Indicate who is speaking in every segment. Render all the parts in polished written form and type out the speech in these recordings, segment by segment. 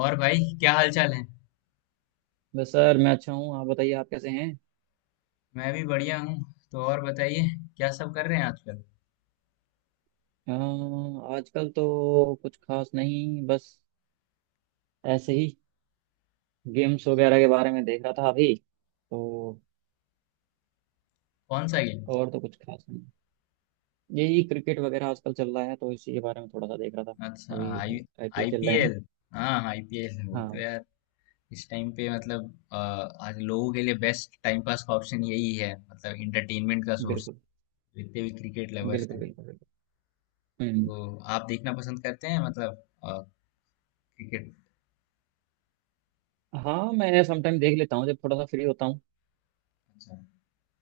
Speaker 1: और भाई क्या हाल चाल है?
Speaker 2: बस सर, मैं अच्छा हूँ। आप बताइए, आप कैसे हैं?
Speaker 1: मैं भी बढ़िया हूँ। तो और बताइए। क्या सब कर रहे हैं आजकल?
Speaker 2: अ, आजकल तो कुछ खास नहीं, बस ऐसे ही गेम्स वगैरह के बारे में देख रहा था अभी तो।
Speaker 1: कौन सा गेम?
Speaker 2: और तो कुछ खास नहीं, यही क्रिकेट वगैरह आजकल चल रहा है, तो इसी के बारे में थोड़ा सा देख रहा था।
Speaker 1: अच्छा,
Speaker 2: अभी
Speaker 1: आई
Speaker 2: आईपीएल चल रहा है ना।
Speaker 1: आईपीएल हाँ आईपीएल, वो तो
Speaker 2: हाँ,
Speaker 1: यार इस टाइम पे मतलब अ, आज लोगों के लिए बेस्ट टाइम पास का ऑप्शन यही है, मतलब इंटरटेनमेंट का सोर्स।
Speaker 2: बिल्कुल
Speaker 1: जितने भी क्रिकेट लवर्स
Speaker 2: बिल्कुल
Speaker 1: हैं।
Speaker 2: बिल्कुल बिल्कुल। हम्म।
Speaker 1: तो आप देखना पसंद करते हैं मतलब क्रिकेट?
Speaker 2: हाँ, मैं समटाइम देख लेता हूँ जब थोड़ा सा फ्री होता हूँ।
Speaker 1: अच्छा।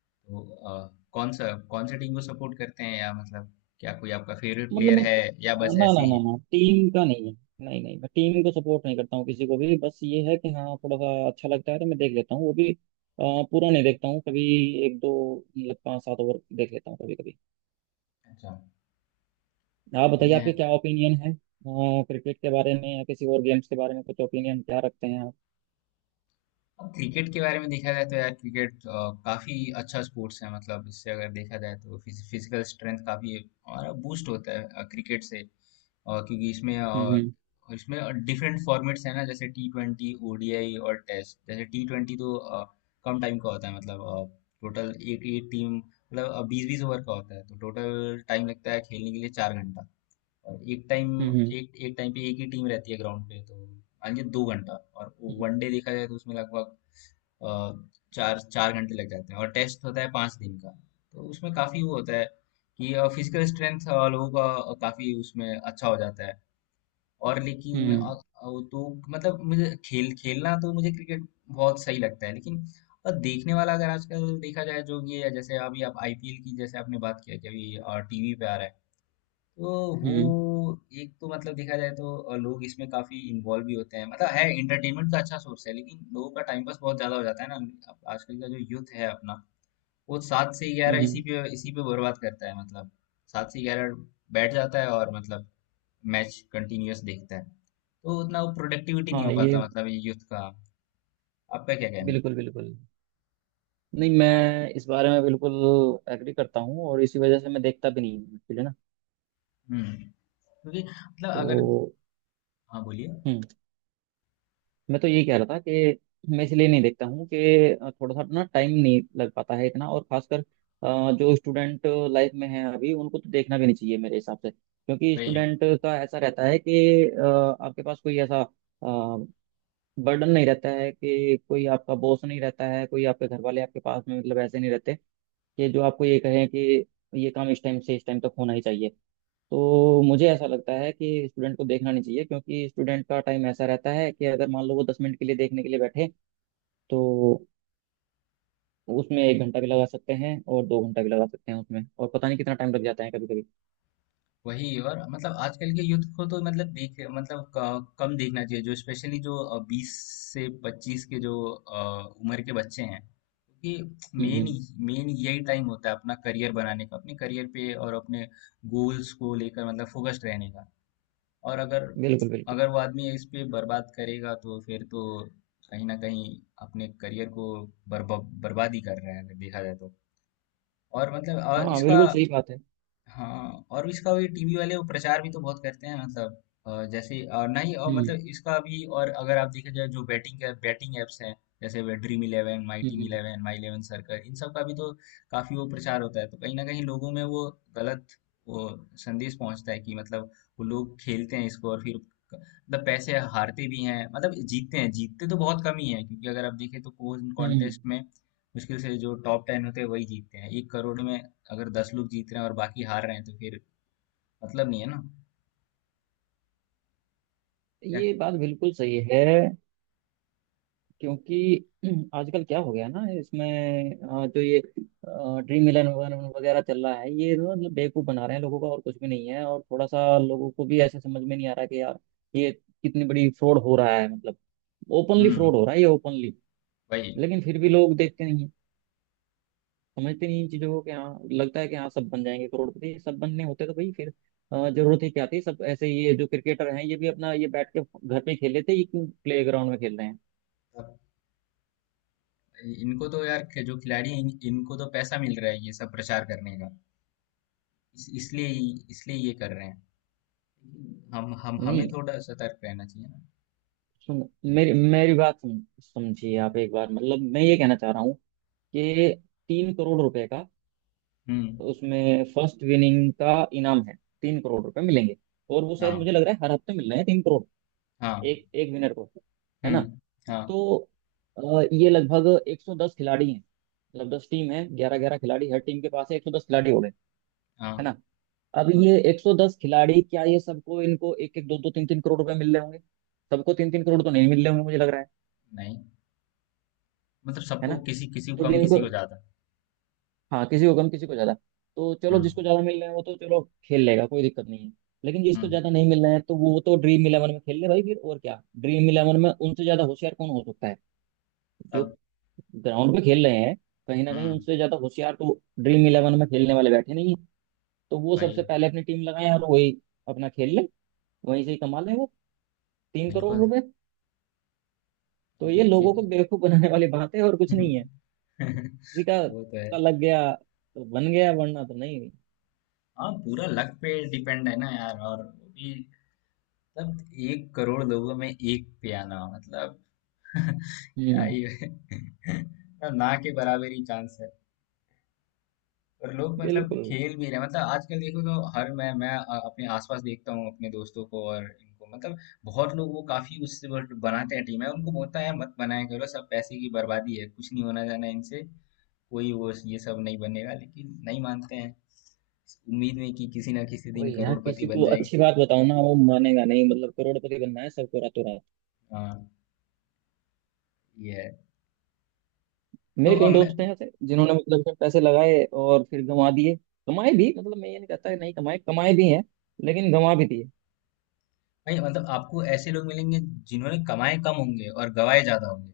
Speaker 1: तो अ, कौन सा टीम को सपोर्ट करते हैं, या मतलब क्या कोई आपका फेवरेट
Speaker 2: मतलब
Speaker 1: प्लेयर
Speaker 2: मैं,
Speaker 1: है, या बस
Speaker 2: ना ना
Speaker 1: ऐसे
Speaker 2: ना
Speaker 1: ही?
Speaker 2: ना, टीम का नहीं है। नहीं नहीं, मैं टीम को सपोर्ट नहीं करता हूँ किसी को भी। बस ये है कि हाँ, थोड़ा सा अच्छा लगता है तो मैं देख लेता हूँ, वो भी पूरा नहीं देखता हूँ कभी। एक दो, मतलब पाँच सात ओवर देख लेता हूँ कभी कभी।
Speaker 1: अच्छा,
Speaker 2: आप बताइए,
Speaker 1: बढ़िया है।
Speaker 2: आपके क्या ओपिनियन है क्रिकेट के बारे में या किसी और गेम्स के बारे में? कुछ ओपिनियन क्या रखते हैं आप?
Speaker 1: अब क्रिकेट के बारे में देखा जाए तो यार, क्रिकेट काफी अच्छा स्पोर्ट्स है, मतलब इससे अगर देखा जाए तो फिजिकल स्ट्रेंथ काफी हमारा बूस्ट होता है क्रिकेट से। क्योंकि
Speaker 2: हम्म।
Speaker 1: इसमें डिफरेंट फॉर्मेट्स है ना, जैसे टी ट्वेंटी, ओडीआई और टेस्ट। जैसे टी ट्वेंटी तो कम टाइम का होता है, मतलब टोटल एक एक टीम, मतलब बीस बीस ओवर का होता है, तो टोटल टाइम लगता है खेलने के लिए चार घंटा। और
Speaker 2: हम्म।
Speaker 1: एक एक टाइम पे एक ही टीम रहती है ग्राउंड पे, तो मान लीजिए दो घंटा। और
Speaker 2: हम्म।
Speaker 1: वनडे देखा जाए तो उसमें लगभग अ, चार चार घंटे लग जाते हैं, और टेस्ट होता है पाँच दिन का। तो उसमें काफ़ी वो होता है कि फिजिकल स्ट्रेंथ लोगों का काफ़ी उसमें अच्छा हो जाता है। और लेकिन
Speaker 2: हम्म।
Speaker 1: वो तो मतलब मुझे खेल खेलना तो मुझे क्रिकेट बहुत सही लगता है, लेकिन देखने वाला अगर आजकल देखा जाए, जो ये है, जैसे अभी आप आईपीएल की जैसे आपने बात किया कि अभी टीवी पे आ रहा है, तो वो
Speaker 2: हम्म।
Speaker 1: एक तो मतलब देखा जाए तो लोग इसमें काफी इन्वॉल्व भी होते हैं, मतलब है एंटरटेनमेंट का अच्छा सोर्स है, लेकिन लोगों का टाइम पास बहुत ज्यादा हो जाता है ना। अब आजकल का जो यूथ है अपना, वो सात से ग्यारह इसी
Speaker 2: हम्म।
Speaker 1: पे इसी पे बर्बाद करता है, मतलब सात से ग्यारह बैठ जाता है और मतलब मैच कंटिन्यूअस देखता है, तो उतना वो प्रोडक्टिविटी नहीं हो
Speaker 2: हाँ
Speaker 1: पाता,
Speaker 2: ये।
Speaker 1: मतलब ये यूथ का। आपका क्या कहना है?
Speaker 2: बिल्कुल बिल्कुल। नहीं, मैं इस बारे में बिल्कुल एग्री करता हूँ, और इसी वजह से मैं देखता भी नहीं हूँ actually ना।
Speaker 1: हम्म। क्योंकि मतलब अगर।
Speaker 2: तो
Speaker 1: हाँ, बोलिए।
Speaker 2: हम्म मैं तो ये कह रहा था कि मैं इसलिए नहीं देखता हूँ कि थोड़ा सा ना टाइम नहीं लग पाता है इतना। और खासकर जो स्टूडेंट लाइफ में है अभी, उनको तो देखना भी नहीं चाहिए मेरे हिसाब से। क्योंकि
Speaker 1: वही
Speaker 2: स्टूडेंट का ऐसा रहता है कि अ, आपके पास कोई ऐसा बर्डन नहीं रहता है, कि कोई आपका बॉस नहीं रहता है, कोई आपके घर वाले आपके पास में मतलब ऐसे नहीं रहते कि जो आपको ये कहें कि ये काम इस टाइम से इस टाइम तक होना ही चाहिए। तो मुझे ऐसा लगता है कि स्टूडेंट को देखना नहीं चाहिए, क्योंकि स्टूडेंट का टाइम ऐसा रहता है कि अगर मान लो वो 10 मिनट के लिए देखने के लिए बैठे, तो उसमें 1 घंटा भी लगा सकते हैं और 2 घंटा भी लगा सकते हैं उसमें, और पता नहीं कितना टाइम लग जाता है कभी कभी।
Speaker 1: वही और मतलब आजकल के यूथ को तो मतलब देख मतलब कम देखना चाहिए, जो स्पेशली जो बीस से पच्चीस के जो उम्र के बच्चे हैं, क्योंकि
Speaker 2: हम्म।
Speaker 1: मेन
Speaker 2: हम्म।
Speaker 1: मेन यही टाइम होता है अपना करियर बनाने का, अपने करियर पे और अपने गोल्स को लेकर मतलब फोकस्ड रहने का। और अगर
Speaker 2: बिल्कुल बिल्कुल।
Speaker 1: अगर वो आदमी इस पे बर्बाद करेगा तो फिर तो कहीं ना कहीं अपने करियर को बर्बा बर्बाद ही कर रहा है अगर देखा जाए तो। और मतलब
Speaker 2: हाँ
Speaker 1: इसका।
Speaker 2: बिल्कुल सही बात है।
Speaker 1: हाँ, और इसका भी टीवी वाले वो प्रचार भी तो बहुत करते हैं, मतलब जैसे नहीं और
Speaker 2: हम्म।
Speaker 1: मतलब इसका भी, और अगर आप देखा जाए जो बैटिंग का बैटिंग एप्स हैं, जैसे वे ड्रीम इलेवन, माई टीम
Speaker 2: हम्म।
Speaker 1: इलेवन, माई इलेवन सर्कल, इन सब का भी तो काफी वो प्रचार होता है, तो कहीं ना कहीं लोगों में वो गलत वो संदेश पहुंचता है कि मतलब वो लोग खेलते हैं इसको, और फिर मतलब पैसे हारते भी हैं, मतलब जीतते हैं, जीतते तो बहुत कम ही है, क्योंकि अगर आप देखें तो कोई
Speaker 2: हम्म। हम्म।
Speaker 1: कॉन्टेस्ट में मुश्किल से जो टॉप टेन होते हैं वही जीतते हैं एक करोड़ में। अगर 10 लोग जीत रहे हैं और बाकी हार रहे हैं तो फिर मतलब नहीं है ना। क्या?
Speaker 2: ये बात बिल्कुल सही है। क्योंकि आजकल क्या हो गया ना इसमें, जो ये ड्रीम इलेवन वगैरह वगैरह चल रहा है, ये ना मतलब बेवकूफ बना रहे हैं लोगों का और कुछ भी नहीं है। और थोड़ा सा लोगों को भी ऐसे समझ में नहीं आ रहा कि यार ये कितनी बड़ी फ्रॉड हो रहा है, मतलब ओपनली
Speaker 1: हम्म।
Speaker 2: फ्रॉड हो रहा है ये, ओपनली।
Speaker 1: वही।
Speaker 2: लेकिन फिर भी लोग देखते नहीं हैं, समझते नहीं इन चीजों को कि हाँ, लगता है कि हाँ सब बन जाएंगे करोड़पति। सब बनने होते तो भाई फिर जरूरत ही क्या थी? सब ऐसे ही ये जो क्रिकेटर हैं, ये भी अपना ये बैठ के घर पे ही खेल लेते, ये क्यों प्ले ग्राउंड में खेल रहे हैं?
Speaker 1: अब इनको तो यार जो खिलाड़ी हैं, इनको तो पैसा मिल रहा है ये सब प्रचार करने का, इस, इसलिए इसलिए ये कर रहे हैं। हम हमें
Speaker 2: नहीं,
Speaker 1: थोड़ा सतर्क रहना चाहिए ना।
Speaker 2: सुन, मेरी मेरी बात सुन, समझिए आप एक बार। मतलब मैं ये कहना चाह रहा हूँ कि 3 करोड़ रुपए का
Speaker 1: हम्म।
Speaker 2: उसमें फर्स्ट विनिंग का इनाम है, 3 करोड़ रुपए मिलेंगे। और वो शायद मुझे
Speaker 1: हाँ।
Speaker 2: लग रहा है हर हफ्ते मिल रहे हैं 3 करोड़,
Speaker 1: हाँ।
Speaker 2: एक एक विनर को, है ना?
Speaker 1: हम्म। हाँ।
Speaker 2: तो अ, ये लगभग 110 खिलाड़ी हैं, मतलब 10 टीम है, ग्यारह ग्यारह खिलाड़ी हर टीम के पास है, 110 खिलाड़ी हो गए, है
Speaker 1: हाँ।
Speaker 2: ना? अब ये 110 खिलाड़ी, क्या ये सबको, इनको एक एक दो दो तीन तीन करोड़ रुपए मिल रहे होंगे? सबको तीन तीन करोड़ तो नहीं मिल रहे होंगे, मुझे लग रहा है
Speaker 1: नहीं मतलब
Speaker 2: है
Speaker 1: सबको,
Speaker 2: ना?
Speaker 1: किसी किसी को
Speaker 2: तो
Speaker 1: कम,
Speaker 2: जिनको,
Speaker 1: किसी को ज्यादा।
Speaker 2: हाँ, किसी को कम किसी को ज्यादा। तो चलो
Speaker 1: हम्म।
Speaker 2: जिसको ज्यादा मिल रहे हैं वो तो चलो खेल लेगा, कोई दिक्कत नहीं है। लेकिन जिसको
Speaker 1: हम्म।
Speaker 2: ज्यादा नहीं मिल रहा है, तो वो तो ड्रीम इलेवन में खेल ले भाई फिर, और क्या? ड्रीम इलेवन में उनसे ज्यादा होशियार कौन हो सकता है, जो
Speaker 1: तब।
Speaker 2: ग्राउंड पे खेल रहे हैं? कहीं ना कहीं
Speaker 1: हम्म।
Speaker 2: उनसे ज्यादा होशियार तो ड्रीम इलेवन में खेलने वाले बैठे नहीं है तो वो
Speaker 1: भाई।
Speaker 2: सबसे पहले अपनी टीम लगाए और वही अपना खेल ले, वहीं से ही कमा ले वो तीन करोड़
Speaker 1: बिल्कुल।
Speaker 2: रुपए तो ये
Speaker 1: ये-
Speaker 2: लोगों को बेवकूफ बनाने वाली बात है और कुछ नहीं है। किसी
Speaker 1: वो तो है।
Speaker 2: का लग गया तो बन गया वरना तो नहीं।
Speaker 1: हाँ, पूरा लक पे डिपेंड है ना यार, और वो भी मतलब एक करोड़ लोगों में एक पे आना मतलब क्या
Speaker 2: हम्म।
Speaker 1: ही है। मतलब ना के बराबर ही चांस है। और लोग मतलब
Speaker 2: बिल्कुल।
Speaker 1: खेल भी रहे हैं। मतलब आजकल देखो तो हर अपने आसपास देखता हूँ अपने दोस्तों को और इनको मतलब बहुत लोग वो काफी उससे वो बनाते हैं टीम है, उनको बोलता है मत बनाया करो, सब पैसे की बर्बादी है, कुछ नहीं होना जाना इनसे, कोई वो ये सब नहीं बनेगा, लेकिन नहीं मानते हैं, उम्मीद में कि किसी ना किसी दिन
Speaker 2: वही, यहाँ
Speaker 1: करोड़पति
Speaker 2: किसी
Speaker 1: बन
Speaker 2: को
Speaker 1: जाएंगे।
Speaker 2: अच्छी बात बताओ ना, वो मानेगा नहीं, मतलब करोड़पति बनना है सबको रातों रात।
Speaker 1: हाँ, ये है। तो
Speaker 2: मेरे कई
Speaker 1: मैं,
Speaker 2: दोस्त हैं ऐसे जिन्होंने मतलब उसमें पैसे लगाए और फिर गंवा दिए। कमाए भी, मतलब मैं ये नहीं कहता कि नहीं कमाए, कमाए भी हैं, लेकिन गंवा भी दिए।
Speaker 1: नहीं मतलब आपको ऐसे लोग मिलेंगे जिन्होंने कमाए कम होंगे और गवाए ज्यादा होंगे,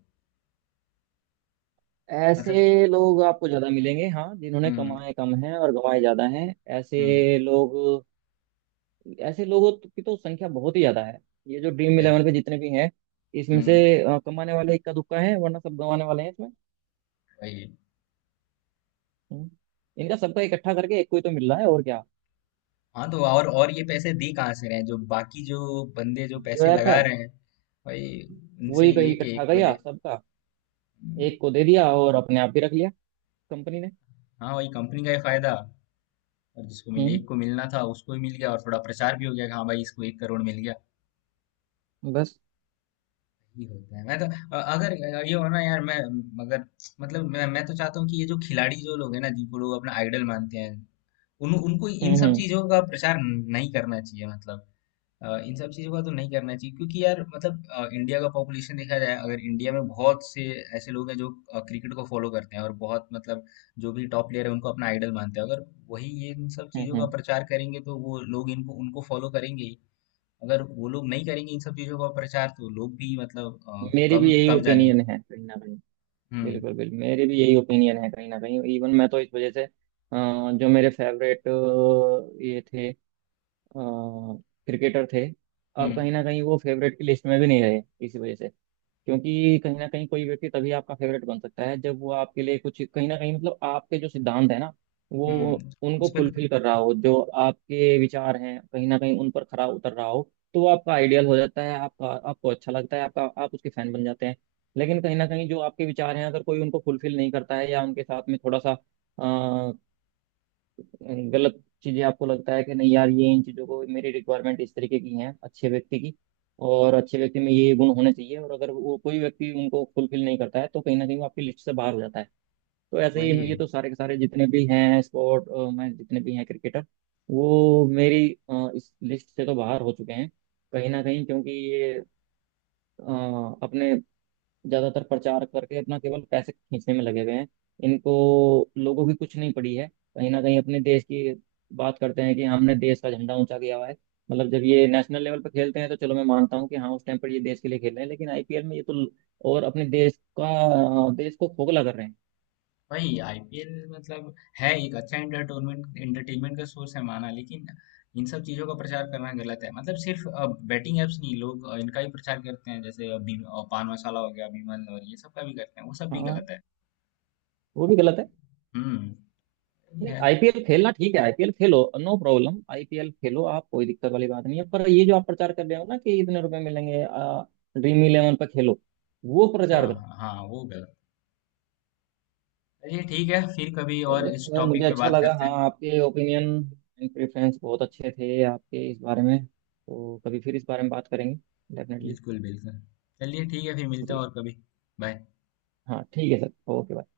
Speaker 2: ऐसे
Speaker 1: मतलब।
Speaker 2: लोग आपको ज्यादा मिलेंगे हाँ, जिन्होंने
Speaker 1: हम्म।
Speaker 2: कमाए कम हैं और गंवाए ज्यादा हैं।
Speaker 1: हम्म।
Speaker 2: ऐसे लोग, ऐसे लोगों की तो संख्या बहुत ही ज्यादा है। ये जो ड्रीम
Speaker 1: है।
Speaker 2: इलेवन पे जितने भी हैं, इसमें से
Speaker 1: हम्म।
Speaker 2: कमाने वाले इक्का दुक्का है वरना सब गंवाने वाले हैं इसमें।
Speaker 1: वही।
Speaker 2: हम्म। इनका सबका इकट्ठा करके एक को ही तो मिल रहा है, और क्या।
Speaker 1: हाँ तो और ये पैसे दे कहाँ से रहे हैं, जो बाकी जो बंदे जो
Speaker 2: जो
Speaker 1: पैसे
Speaker 2: ऐप है,
Speaker 1: लगा रहे हैं, भाई उनसे
Speaker 2: वही
Speaker 1: ही
Speaker 2: कहीं
Speaker 1: लेके
Speaker 2: इकट्ठा
Speaker 1: एक को दे।
Speaker 2: किया सबका,
Speaker 1: हम्म,
Speaker 2: एक को दे दिया और अपने आप ही रख लिया कंपनी ने।
Speaker 1: हाँ वही कंपनी का ही फायदा, और जिसको मिले,
Speaker 2: हम्म।
Speaker 1: एक को मिलना था उसको ही मिल गया, और थोड़ा प्रचार भी हो गया कि हाँ भाई इसको एक करोड़ मिल गया।
Speaker 2: बस।
Speaker 1: ये होता है। मैं तो अगर ये हो ना यार, मैं मगर मतलब मैं तो चाहता हूँ कि ये जो खिलाड़ी जो लोग हैं ना, जिनको लोग अपना आइडल मानते हैं, उन उनको इन
Speaker 2: हम्म।
Speaker 1: सब
Speaker 2: हम्म।
Speaker 1: चीजों का प्रचार नहीं करना चाहिए, मतलब इन सब चीजों का तो नहीं करना चाहिए। क्योंकि यार मतलब इंडिया का पॉपुलेशन देखा जाए, अगर इंडिया में बहुत से ऐसे लोग हैं जो क्रिकेट को फॉलो करते हैं और बहुत मतलब जो भी टॉप प्लेयर है उनको अपना आइडल मानते हैं, अगर वही ये इन सब
Speaker 2: हम्म।
Speaker 1: चीजों का
Speaker 2: हम्म।
Speaker 1: प्रचार करेंगे तो वो लोग इनको उनको फॉलो करेंगे ही। अगर वो लोग नहीं करेंगे इन सब चीजों का प्रचार तो लोग भी मतलब
Speaker 2: मेरी
Speaker 1: कम
Speaker 2: भी यही
Speaker 1: कम जाने।
Speaker 2: ओपिनियन है कहीं ना कहीं।
Speaker 1: हम्म।
Speaker 2: बिल्कुल बिल्कुल, मेरी भी यही ओपिनियन है कहीं ना कहीं। इवन मैं तो इस वजह से, जो मेरे फेवरेट ये थे, क्रिकेटर थे, अब
Speaker 1: हम्म।
Speaker 2: कहीं ना कहीं वो फेवरेट की लिस्ट में भी नहीं रहे, इसी वजह से। क्योंकि कहीं ना कहीं कोई व्यक्ति तभी आपका फेवरेट बन सकता है जब वो आपके लिए कुछ कहीं ना कहीं मतलब आपके जो सिद्धांत है ना, वो
Speaker 1: हम्म।
Speaker 2: उनको
Speaker 1: उस पे
Speaker 2: फुलफिल कर रहा हो, जो आपके विचार हैं कहीं ना कहीं उन पर खरा उतर रहा हो, तो वो आपका आइडियल हो जाता है, आपका आपको अच्छा लगता है, आपका आप उसके फैन बन जाते हैं। लेकिन कहीं ना कहीं जो आपके विचार हैं, अगर कोई उनको फुलफिल नहीं करता है या उनके साथ में थोड़ा सा यानी गलत चीजें, आपको लगता है कि नहीं यार ये इन चीजों को मेरी रिक्वायरमेंट इस तरीके की हैं अच्छे व्यक्ति की, और अच्छे व्यक्ति में ये गुण होने चाहिए, और अगर वो कोई व्यक्ति उनको फुलफिल नहीं करता है, तो कहीं ना कहीं वो आपकी लिस्ट से बाहर हो जाता है। तो ऐसे
Speaker 1: वही
Speaker 2: ही ये
Speaker 1: है।
Speaker 2: तो सारे के सारे जितने भी हैं स्पोर्ट में, जितने भी हैं क्रिकेटर, वो मेरी इस लिस्ट से तो बाहर हो चुके हैं कहीं ना कहीं। क्योंकि ये अ, अपने ज्यादातर प्रचार करके अपना केवल पैसे खींचने में लगे हुए हैं। इनको लोगों की कुछ नहीं पड़ी है, कहीं ना कहीं अपने देश की बात करते हैं कि हमने देश का झंडा ऊंचा किया हुआ है। मतलब जब ये नेशनल लेवल पर खेलते हैं तो चलो मैं मानता हूँ कि हाँ उस टाइम पर ये देश के लिए खेल रहे हैं, लेकिन आईपीएल में ये तो और अपने देश का, देश को खोखला कर रहे हैं।
Speaker 1: वही आईपीएल मतलब है एक अच्छा एंटरटेनमेंट एंटरटेनमेंट का सोर्स है माना, लेकिन इन सब चीजों का प्रचार करना गलत है, मतलब सिर्फ बैटिंग एप्स नहीं, लोग इनका ही प्रचार करते हैं, जैसे पान मसाला हो गया बीमल और ये सब का भी करते हैं, वो सब भी
Speaker 2: हाँ,
Speaker 1: गलत है।
Speaker 2: वो भी गलत है।
Speaker 1: हम्म। ये
Speaker 2: नहीं,
Speaker 1: है।
Speaker 2: आईपीएल खेलना ठीक है, आईपीएल खेलो, नो प्रॉब्लम, आईपीएल खेलो, आप कोई दिक्कत वाली बात नहीं है, पर ये जो आप प्रचार कर रहे हो ना कि इतने रुपए मिलेंगे, ड्रीम इलेवन पर खेलो, वो
Speaker 1: हाँ
Speaker 2: प्रचार।
Speaker 1: हाँ हाँ, वो गलत। चलिए ठीक है, फिर कभी और
Speaker 2: चलिए
Speaker 1: इस
Speaker 2: खैर, मुझे
Speaker 1: टॉपिक पे
Speaker 2: अच्छा
Speaker 1: बात
Speaker 2: लगा,
Speaker 1: करते
Speaker 2: हाँ
Speaker 1: हैं।
Speaker 2: आपके ओपिनियन एंड प्रेफरेंस बहुत अच्छे थे आपके इस बारे में, तो कभी फिर इस बारे में बात करेंगे डेफिनेटली।
Speaker 1: बिल्कुल, बिल्कुल। चलिए ठीक है, फिर मिलते हैं
Speaker 2: जी।
Speaker 1: और कभी। बाय।
Speaker 2: हाँ ठीक है सर, ओके।